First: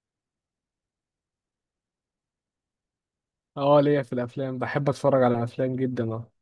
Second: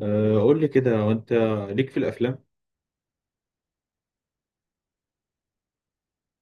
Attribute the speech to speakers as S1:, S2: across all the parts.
S1: قول لي كده، وانت ليك في الافلام؟
S2: اه ليا في الافلام، بحب اتفرج على الافلام جدا. اه،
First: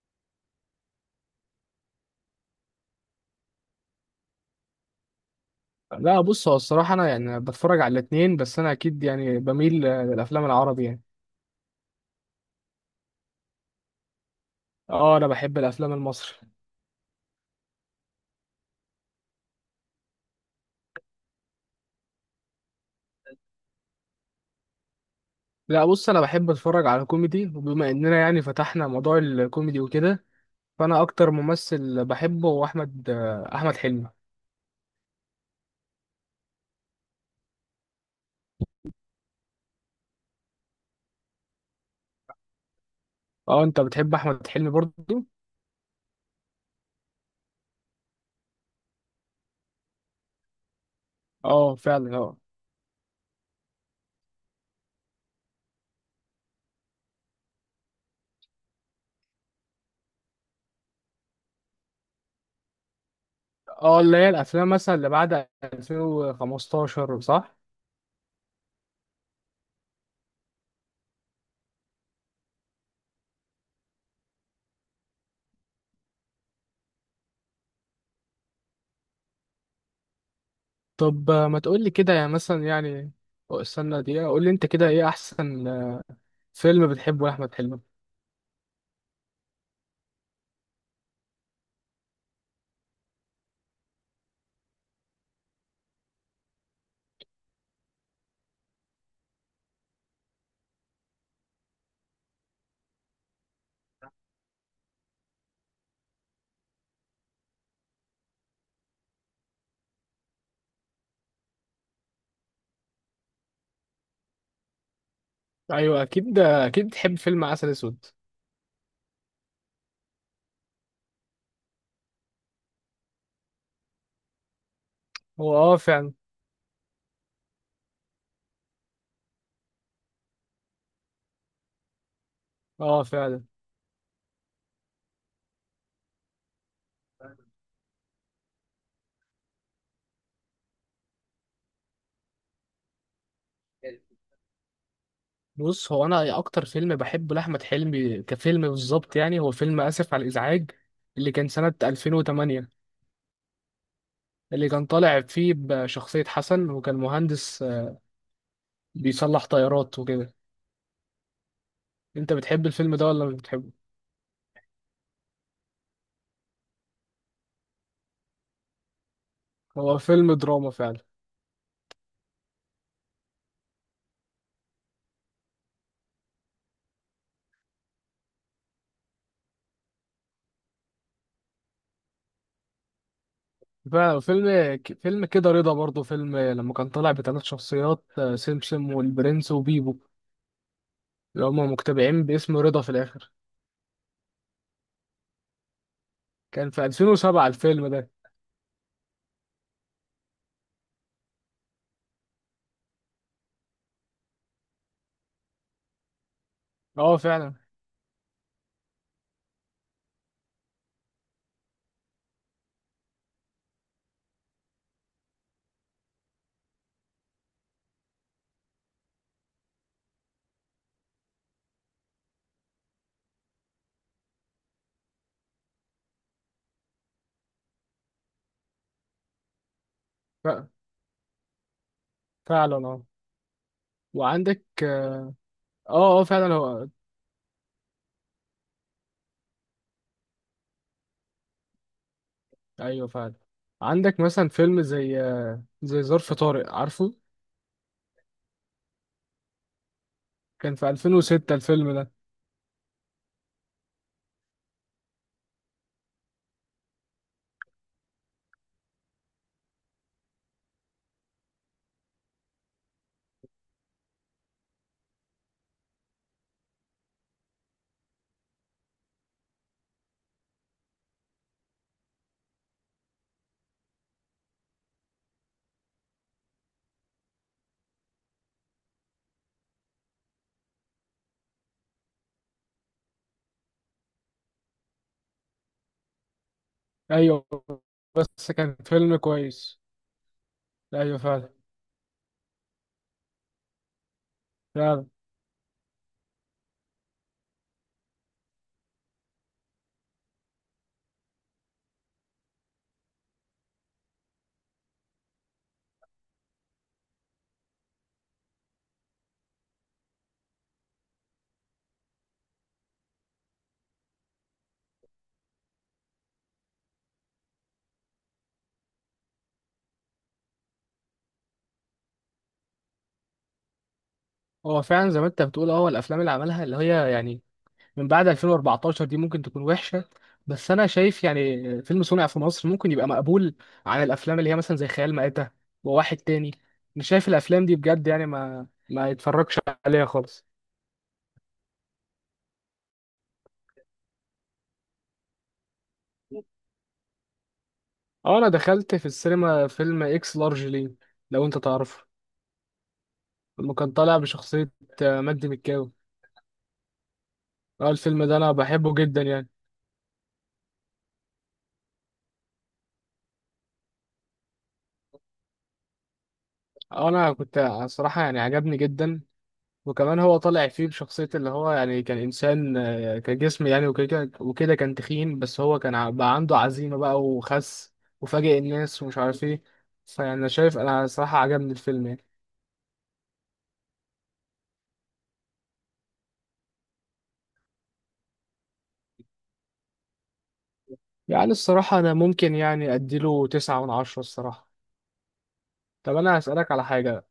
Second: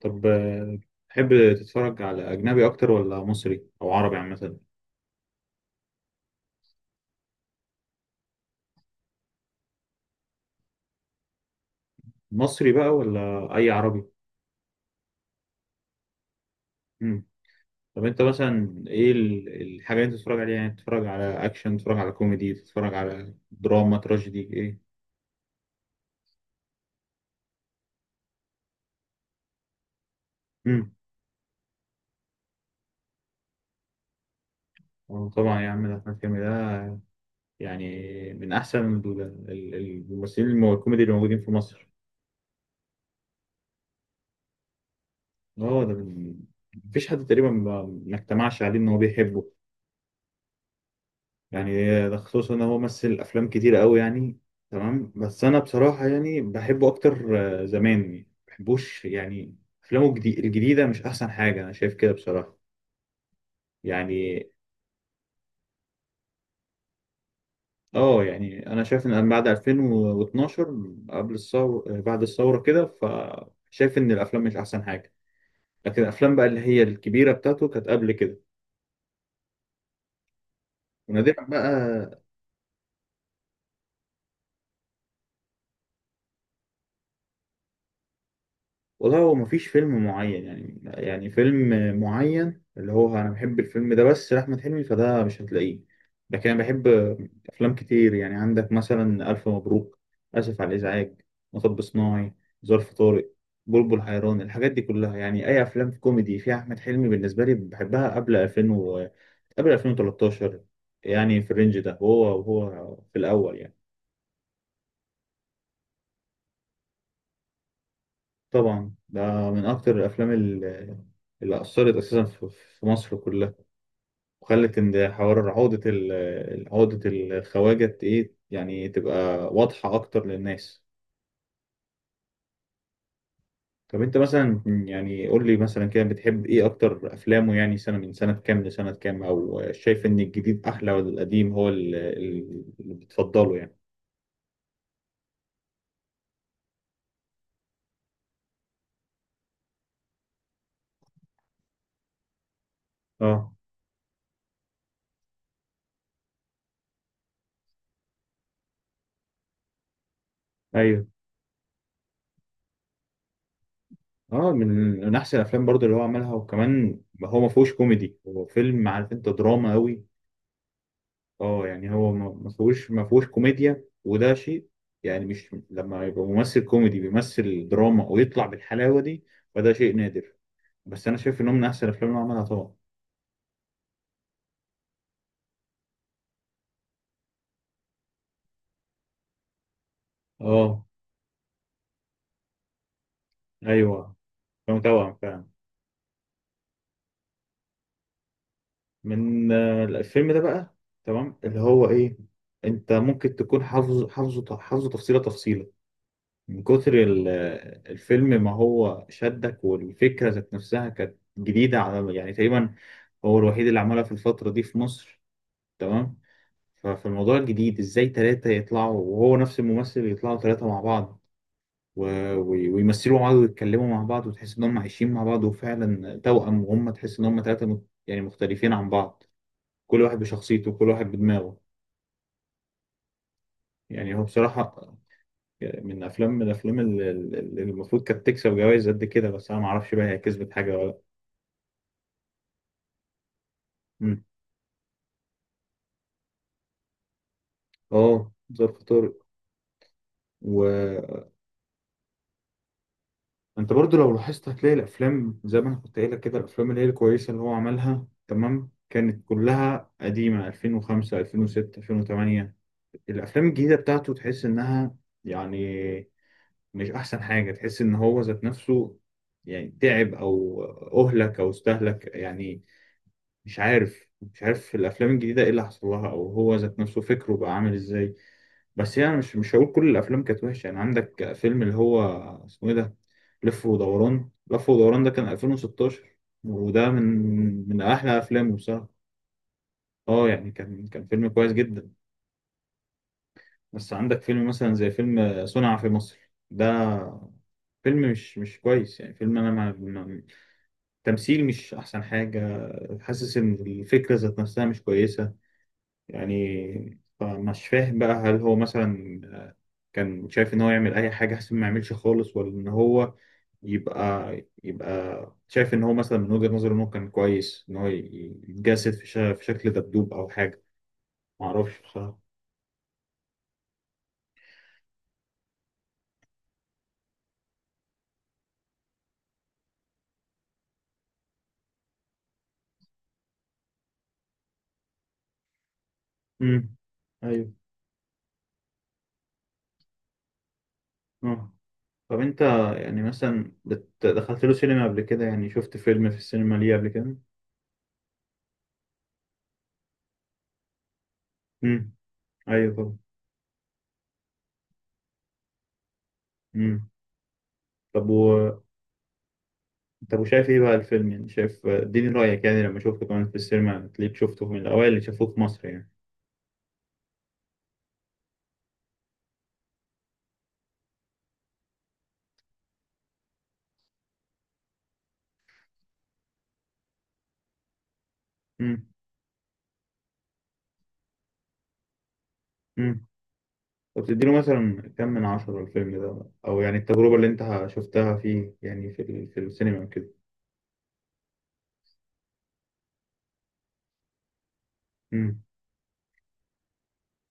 S1: طب، تحب تتفرج على اجنبي اكتر ولا مصري او عربي عامه؟
S2: لا بص، هو الصراحه انا يعني بتفرج على الاثنين، بس انا اكيد يعني بميل للافلام العربي يعني.
S1: مصري بقى ولا اي عربي؟
S2: اه، انا بحب الافلام المصري.
S1: مم. طب انت مثلا ايه الحاجه اللي انت بتتفرج عليها؟ يعني تتفرج على اكشن، تتفرج على كوميدي، تتفرج على دراما، تراجيدي، ايه؟
S2: لا بص، انا بحب اتفرج على كوميدي، وبما اننا يعني فتحنا موضوع الكوميدي وكده،
S1: امم.
S2: فانا اكتر ممثل بحبه هو احمد حلمي.
S1: طبعا يا عم، ده احمد حلمي ده، يعني من احسن الممثلين الكوميدي اللي موجودين في مصر.
S2: اه، انت بتحب احمد حلمي برضه؟
S1: اه، ده مفيش حد تقريبا ما اجتمعش عليه ان هو بيحبه، يعني.
S2: اه
S1: ده
S2: فعلا اه
S1: خصوصا ان هو مثل افلام كتير قوي يعني. تمام، بس انا بصراحه يعني بحبه اكتر. زمان ما بحبوش يعني. افلامه الجديده مش احسن حاجه انا شايف كده بصراحه
S2: اه اللي هي
S1: يعني.
S2: الافلام مثلا اللي بعد 2015، صح؟
S1: اه يعني انا شايف ان بعد 2012، قبل الثوره بعد الثوره كده، فشايف ان الافلام مش احسن حاجه. لكن الافلام بقى اللي هي الكبيره بتاعته كانت قبل كده،
S2: طب
S1: ونادرا
S2: ما تقول لي كده
S1: بقى.
S2: يعني مثلا يعني. أو استنى دقيقة، قول لي انت كده ايه احسن فيلم بتحبه لاحمد حلمي.
S1: والله هو مفيش فيلم معين يعني، يعني فيلم معين اللي هو أنا بحب الفيلم ده بس لأحمد حلمي، فده مش هتلاقيه. لكن أنا بحب أفلام كتير يعني. عندك مثلا ألف مبروك، آسف على الإزعاج، مطب صناعي، ظرف طارق، بلبل حيران. الحاجات دي كلها، يعني أي أفلام كوميدي فيها أحمد حلمي بالنسبة لي بحبها. قبل 2000 قبل 2013 يعني، في الرينج ده، وهو في الأول يعني.
S2: ايوه اكيد، اكيد بتحب فيلم عسل اسود.
S1: طبعا ده من أكتر الأفلام اللي أثرت أساسا في مصر كلها، وخلت ان حوار
S2: هو اه فعلا،
S1: عقدة الخواجة ايه يعني تبقى واضحة اكتر للناس.
S2: اه فعلا.
S1: طب انت مثلا يعني قول لي مثلا كده، بتحب ايه اكتر افلامه يعني؟ سنة من سنة كام لسنة كام؟ او شايف ان الجديد احلى ولا القديم هو اللي بتفضله يعني؟
S2: بص هو، انا اكتر فيلم بحبه لاحمد حلمي كفيلم بالظبط يعني، هو فيلم اسف على الازعاج اللي كان سنة 2008.
S1: اه،
S2: اللي كان طالع فيه بشخصية حسن، وكان مهندس بيصلح طيارات وكده.
S1: ايوه.
S2: انت بتحب الفيلم ده ولا مش بتحبه؟
S1: اه، من احسن الافلام برضو اللي هو عملها. وكمان هو ما فيهوش كوميدي، هو فيلم عارف انت دراما
S2: هو
S1: قوي.
S2: فيلم دراما فعلا.
S1: اه يعني هو ما فيهوش كوميديا، وده شيء يعني. مش لما يبقى ممثل كوميدي بيمثل دراما ويطلع بالحلاوه دي، فده شيء نادر. بس انا شايف انه من احسن الافلام اللي عملها طبعا.
S2: فعلا فيلم كده رضا برضه، فيلم لما كان طالع بثلاث شخصيات سمسم والبرنس وبيبو،
S1: اه،
S2: اللي هما مجتمعين باسم رضا في الآخر.
S1: ايوه، كان توأم فعلا.
S2: كان في 2007 الفيلم ده.
S1: من الفيلم ده بقى. تمام، اللي هو ايه، انت ممكن تكون حافظ، حافظه تفصيله تفصيله من كتر
S2: اه فعلا.
S1: الفيلم، ما هو شدك، والفكره ذات نفسها كانت جديده على يعني. تقريبا هو الوحيد اللي عملها في الفتره دي في مصر. تمام. ففي الموضوع الجديد ازاي ثلاثة يطلعوا وهو نفس الممثل، يطلعوا ثلاثة مع بعض و... و... ويمثلوا مع بعض ويتكلموا مع بعض، وتحس ان هم عايشين مع بعض وفعلا توأم، وهم تحس ان هم ثلاثة يعني مختلفين عن بعض، كل واحد
S2: ف-
S1: بشخصيته كل واحد بدماغه.
S2: فعلا اه.
S1: يعني هو
S2: وعندك
S1: بصراحة
S2: اه. اه
S1: من
S2: فعلا
S1: الأفلام
S2: هو.
S1: اللي المفروض كانت تكسب جوائز قد كده، بس أنا معرفش بقى هي كسبت حاجة ولا لأ.
S2: ايوه فعلا. عندك
S1: مم.
S2: مثلا فيلم زي زي ظرف طارق، عارفه؟
S1: اه، ظرف طارق
S2: كان في
S1: و...
S2: 2006 الفيلم ده.
S1: انت برضو لو لاحظت، هتلاقي الافلام زي ما انا كنت قايل لك كده، الافلام اللي هي الكويسه اللي هو عملها تمام كانت كلها قديمه: 2005، 2006، 2008. الافلام الجديده بتاعته تحس انها يعني مش احسن حاجه، تحس ان هو ذات نفسه يعني تعب او اهلك او استهلك يعني، مش عارف الافلام الجديده ايه اللي حصل لها، او هو ذات نفسه فكره بقى عامل ازاي. بس يعني مش هقول كل الافلام كانت وحشه يعني. عندك فيلم اللي هو اسمه ايه ده، لف ودوران. لف ودوران ده كان 2016، وده من
S2: ايوه،
S1: من احلى
S2: بس
S1: افلامه
S2: كان
S1: بصراحه.
S2: فيلم كويس.
S1: اه يعني كان
S2: ايوه
S1: فيلم
S2: فعلا.
S1: كويس جدا. بس عندك فيلم مثلا زي
S2: فعلا
S1: فيلم صنع في مصر ده، فيلم مش كويس يعني، فيلم انا تمثيل مش احسن حاجه، حاسس ان الفكره ذات نفسها مش كويسه يعني. فمش فاهم بقى هل هو مثلا كان شايف ان هو يعمل اي حاجه احسن ما يعملش خالص، ولا ان هو يبقى يبقى شايف ان هو مثلا من وجهه نظره انه كان كويس ان هو يتجسد في شكل دبدوب او حاجه. ما اعرفش بصراحه.
S2: هو، فعلا زي ما انت بتقول. اه، هو الافلام اللي عملها اللي هي يعني من بعد 2014 دي ممكن تكون وحشة، بس أنا شايف يعني فيلم صنع في مصر ممكن يبقى مقبول عن الأفلام اللي هي مثلا زي خيال مآتة وواحد تاني.
S1: امم.
S2: مش شايف
S1: ايوه،
S2: الأفلام دي بجد يعني، ما يتفرجش عليها خالص.
S1: اه. طب انت يعني مثلا دخلت له سينما قبل كده؟ يعني شفت فيلم في السينما ليه قبل كده؟
S2: أه، أنا دخلت في السينما فيلم إكس لارج ليه، لو أنت
S1: امم.
S2: تعرفه.
S1: ايوه طبعا.
S2: اللي كان طالع بشخصية مجدي مكاوي.
S1: امم.
S2: أه،
S1: طب
S2: الفيلم ده أنا بحبه جدا يعني.
S1: طب وشايف ايه بقى الفيلم يعني؟ شايف، اديني رأيك، يعني لما اشوفك كمان في السينما تلاقيك شفته من الأوائل اللي شافوه في مصر يعني.
S2: أه، أنا كنت، صراحة يعني عجبني جدا. وكمان هو طالع فيه بشخصية اللي هو يعني كان إنسان كجسم يعني، وكده وكده كان تخين، بس هو كان بقى عنده عزيمة بقى وخس، وفاجئ
S1: امم.
S2: الناس ومش عارف ايه. فيعني أنا شايف، أنا صراحة عجبني الفيلم يعني.
S1: امم. طب تديله مثلا كم من عشرة الفيلم ده؟ أو يعني التجربة اللي أنت شفتها فيه يعني في السينما وكده.
S2: يعني الصراحة أنا ممكن يعني أديله تسعة من عشرة الصراحة.
S1: امم.
S2: طب أنا هسألك على حاجة.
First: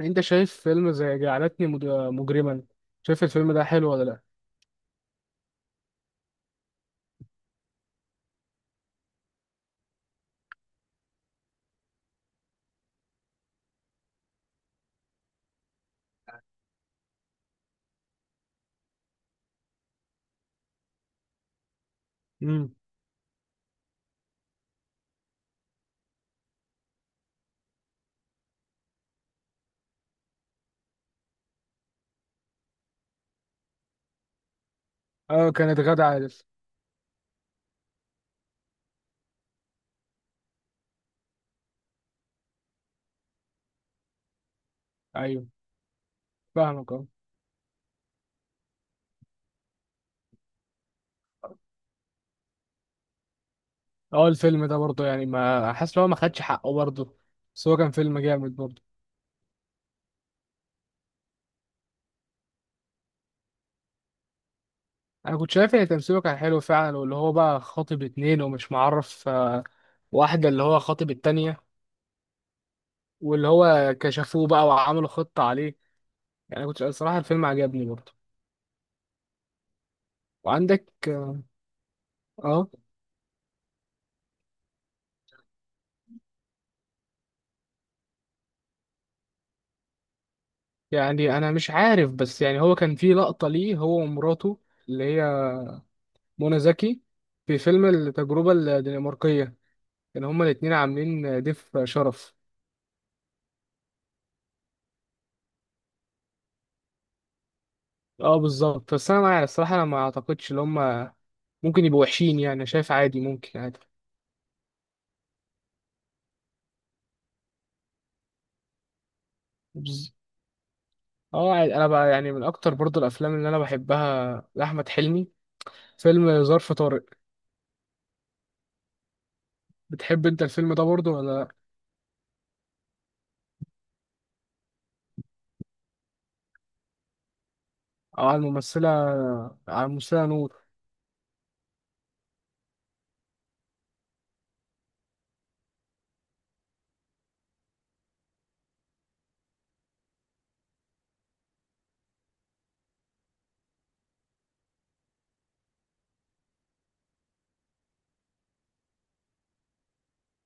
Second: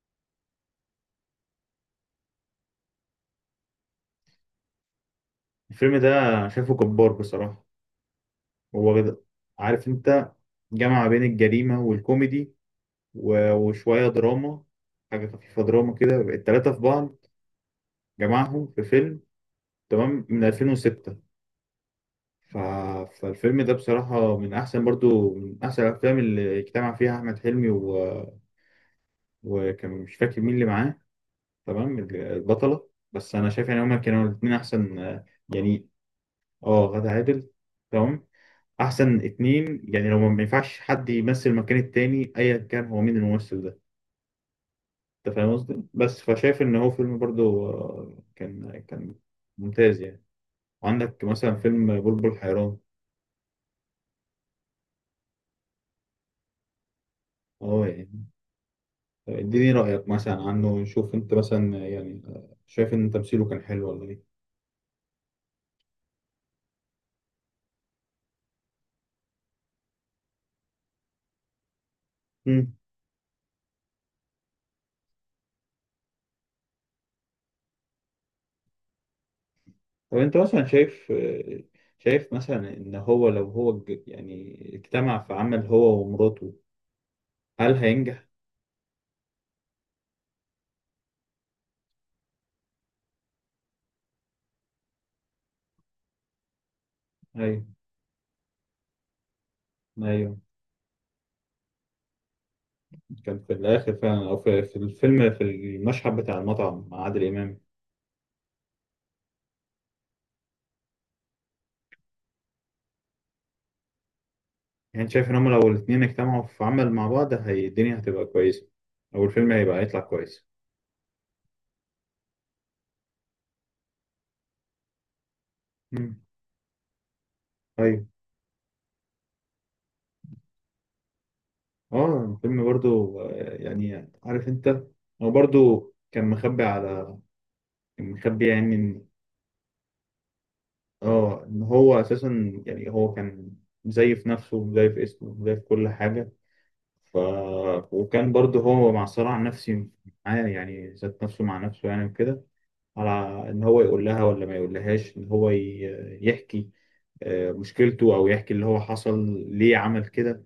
S2: أنت شايف فيلم زي جعلتني مجرما، شايف الفيلم ده حلو ولا لأ؟
S1: الفيلم ده شايفه جبار بصراحة. هو عارف أنت جمع بين الجريمة والكوميدي وشوية دراما، حاجة خفيفة دراما كده، التلاتة في بعض جمعهم في فيلم تمام من 2006. ف...
S2: امم،
S1: فالفيلم ده بصراحة من أحسن برضو، من أحسن الأفلام اللي اجتمع فيها أحمد حلمي وكان مش فاكر مين اللي معاه، تمام، البطلة. بس أنا شايف يعني هما كانوا الاتنين أحسن،
S2: اه كانت
S1: يعني،
S2: غادة عادل.
S1: أه غادة عادل. تمام، أحسن اتنين يعني، لو ما ينفعش حد يمثل مكان التاني أيا كان هو مين الممثل ده. أنت
S2: أيوه
S1: فاهم قصدي؟ بس فشايف إن هو
S2: فاهمك.
S1: فيلم برضو كان ممتاز يعني. وعندك مثلا فيلم بلبل حيران.
S2: اه، الفيلم ده برضه يعني ما حاسس ان هو ما خدش حقه برضه، بس هو
S1: أه
S2: كان فيلم
S1: يعني
S2: جامد برضه.
S1: اديني رأيك مثلا عنه نشوف، انت مثلا يعني شايف ان تمثيله كان حلو ولا ايه؟
S2: انا كنت شايف ان تمثيله كان حلو فعلا، واللي هو بقى خاطب اتنين ومش معرف واحدة اللي هو خاطب التانية،
S1: مم.
S2: واللي هو كشفوه بقى وعملوا خطة عليه. يعني كنت الصراحة الفيلم عجبني برضه.
S1: طب انت مثلا
S2: وعندك
S1: شايف،
S2: اه.
S1: مثلا ان هو لو هو يعني اجتمع في عمل هو ومراته، هل هينجح؟
S2: يعني انا مش عارف، بس يعني هو كان في لقطة ليه هو ومراته، اللي هي منى زكي، في
S1: ايوه،
S2: فيلم التجربة الدنماركية. كان
S1: ايوه.
S2: هما الاتنين عاملين ضيف شرف.
S1: كان في الاخر فعلا، او في الفيلم في المشهد بتاع المطعم مع عادل امام
S2: اه بالظبط، بس انا مع الصراحه انا ما اعتقدش ان هم ممكن يبقوا وحشين يعني. انا شايف عادي، ممكن عادي.
S1: يعني. شايف ان هم لو الاتنين اجتمعوا في عمل مع بعض، هي الدنيا هتبقى كويسة، او الفيلم هيبقى هيطلع
S2: بز-
S1: كويس؟
S2: اه عادي. انا بقى يعني من اكتر برضو الافلام اللي انا بحبها لاحمد حلمي
S1: مم.
S2: فيلم ظرف طارق.
S1: ايوه،
S2: بتحب انت الفيلم ده برضو ولا لا؟
S1: اه. فيلم برضو يعني عارف انت، هو برضو كان مخبي على، كان
S2: او على
S1: مخبي يعني
S2: الممثله،
S1: ان،
S2: على الممثله نور.
S1: اه ان هو اساسا يعني هو كان مزيف نفسه ومزيف اسمه ومزيف كل حاجه. ف وكان برضو هو مع صراع نفسي معاه، يعني ذات نفسه مع نفسه يعني وكده، على ان هو يقول لها ولا ما يقولهاش، ان هو يحكي مشكلته، او يحكي اللي هو حصل ليه عمل كده.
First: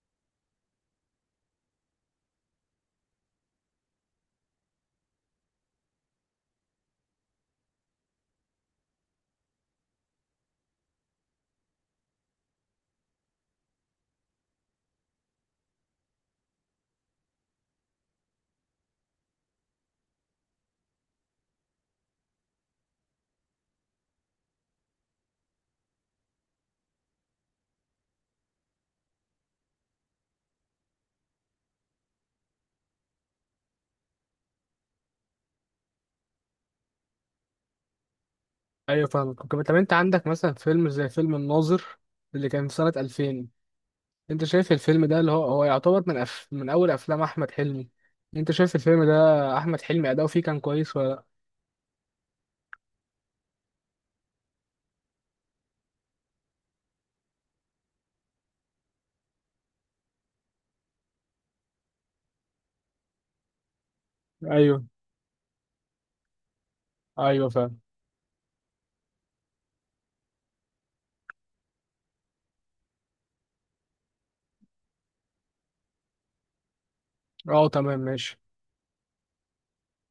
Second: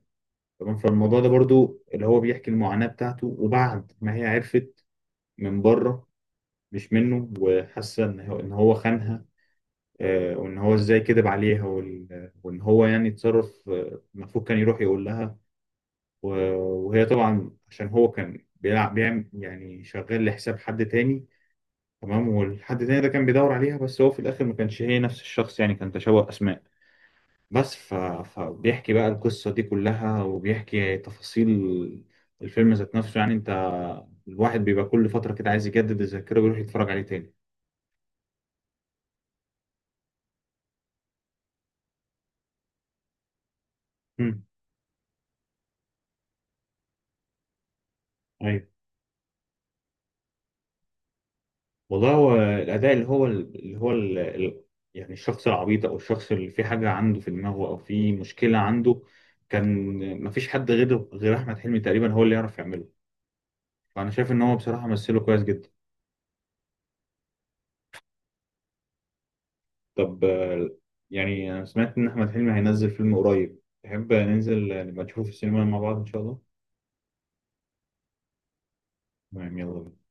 S1: تمام، فالموضوع ده برضو اللي هو بيحكي المعاناه بتاعته، وبعد ما هي عرفت من بره مش منه، وحاسه ان هو خانها وان هو ازاي كذب عليها، وان هو يعني اتصرف، المفروض كان يروح يقول لها. و- وهي طبعا عشان هو كان بيلعب بيعمل يعني، شغال لحساب حد تاني. تمام، والحد تاني ده كان بيدور عليها، بس هو في الاخر ما كانش هي نفس الشخص، يعني كان تشابه اسماء بس. فبيحكي بقى القصة دي كلها، وبيحكي تفاصيل الفيلم ذات نفسه يعني. انت الواحد بيبقى كل فترة كده عايز يجدد الذاكرة ويروح يتفرج عليه تاني.
S2: ايوه فاهمك. طب انت عندك مثلا فيلم زي فيلم الناظر اللي كان في سنه 2000. انت شايف الفيلم ده اللي هو هو يعتبر من من اول افلام احمد حلمي. انت
S1: ايوه.
S2: شايف الفيلم ده احمد حلمي اداؤه فيه كان كويس ولا؟
S1: والله هو الاداء، اللي هو يعني الشخص العبيط، او الشخص اللي في حاجه عنده في دماغه او في مشكله عنده، كان ما فيش حد غير احمد حلمي تقريبا هو اللي يعرف يعمله. فانا شايف ان
S2: لا
S1: هو
S2: ايوه،
S1: بصراحه مثله كويس جدا.
S2: ايوه فاهم.
S1: طب، يعني انا سمعت ان احمد حلمي هينزل فيلم قريب، تحب ننزل نبقى نشوفه في السينما مع بعض ان شاء الله؟
S2: اه تمام ماشي.
S1: تمام، يلا بينا.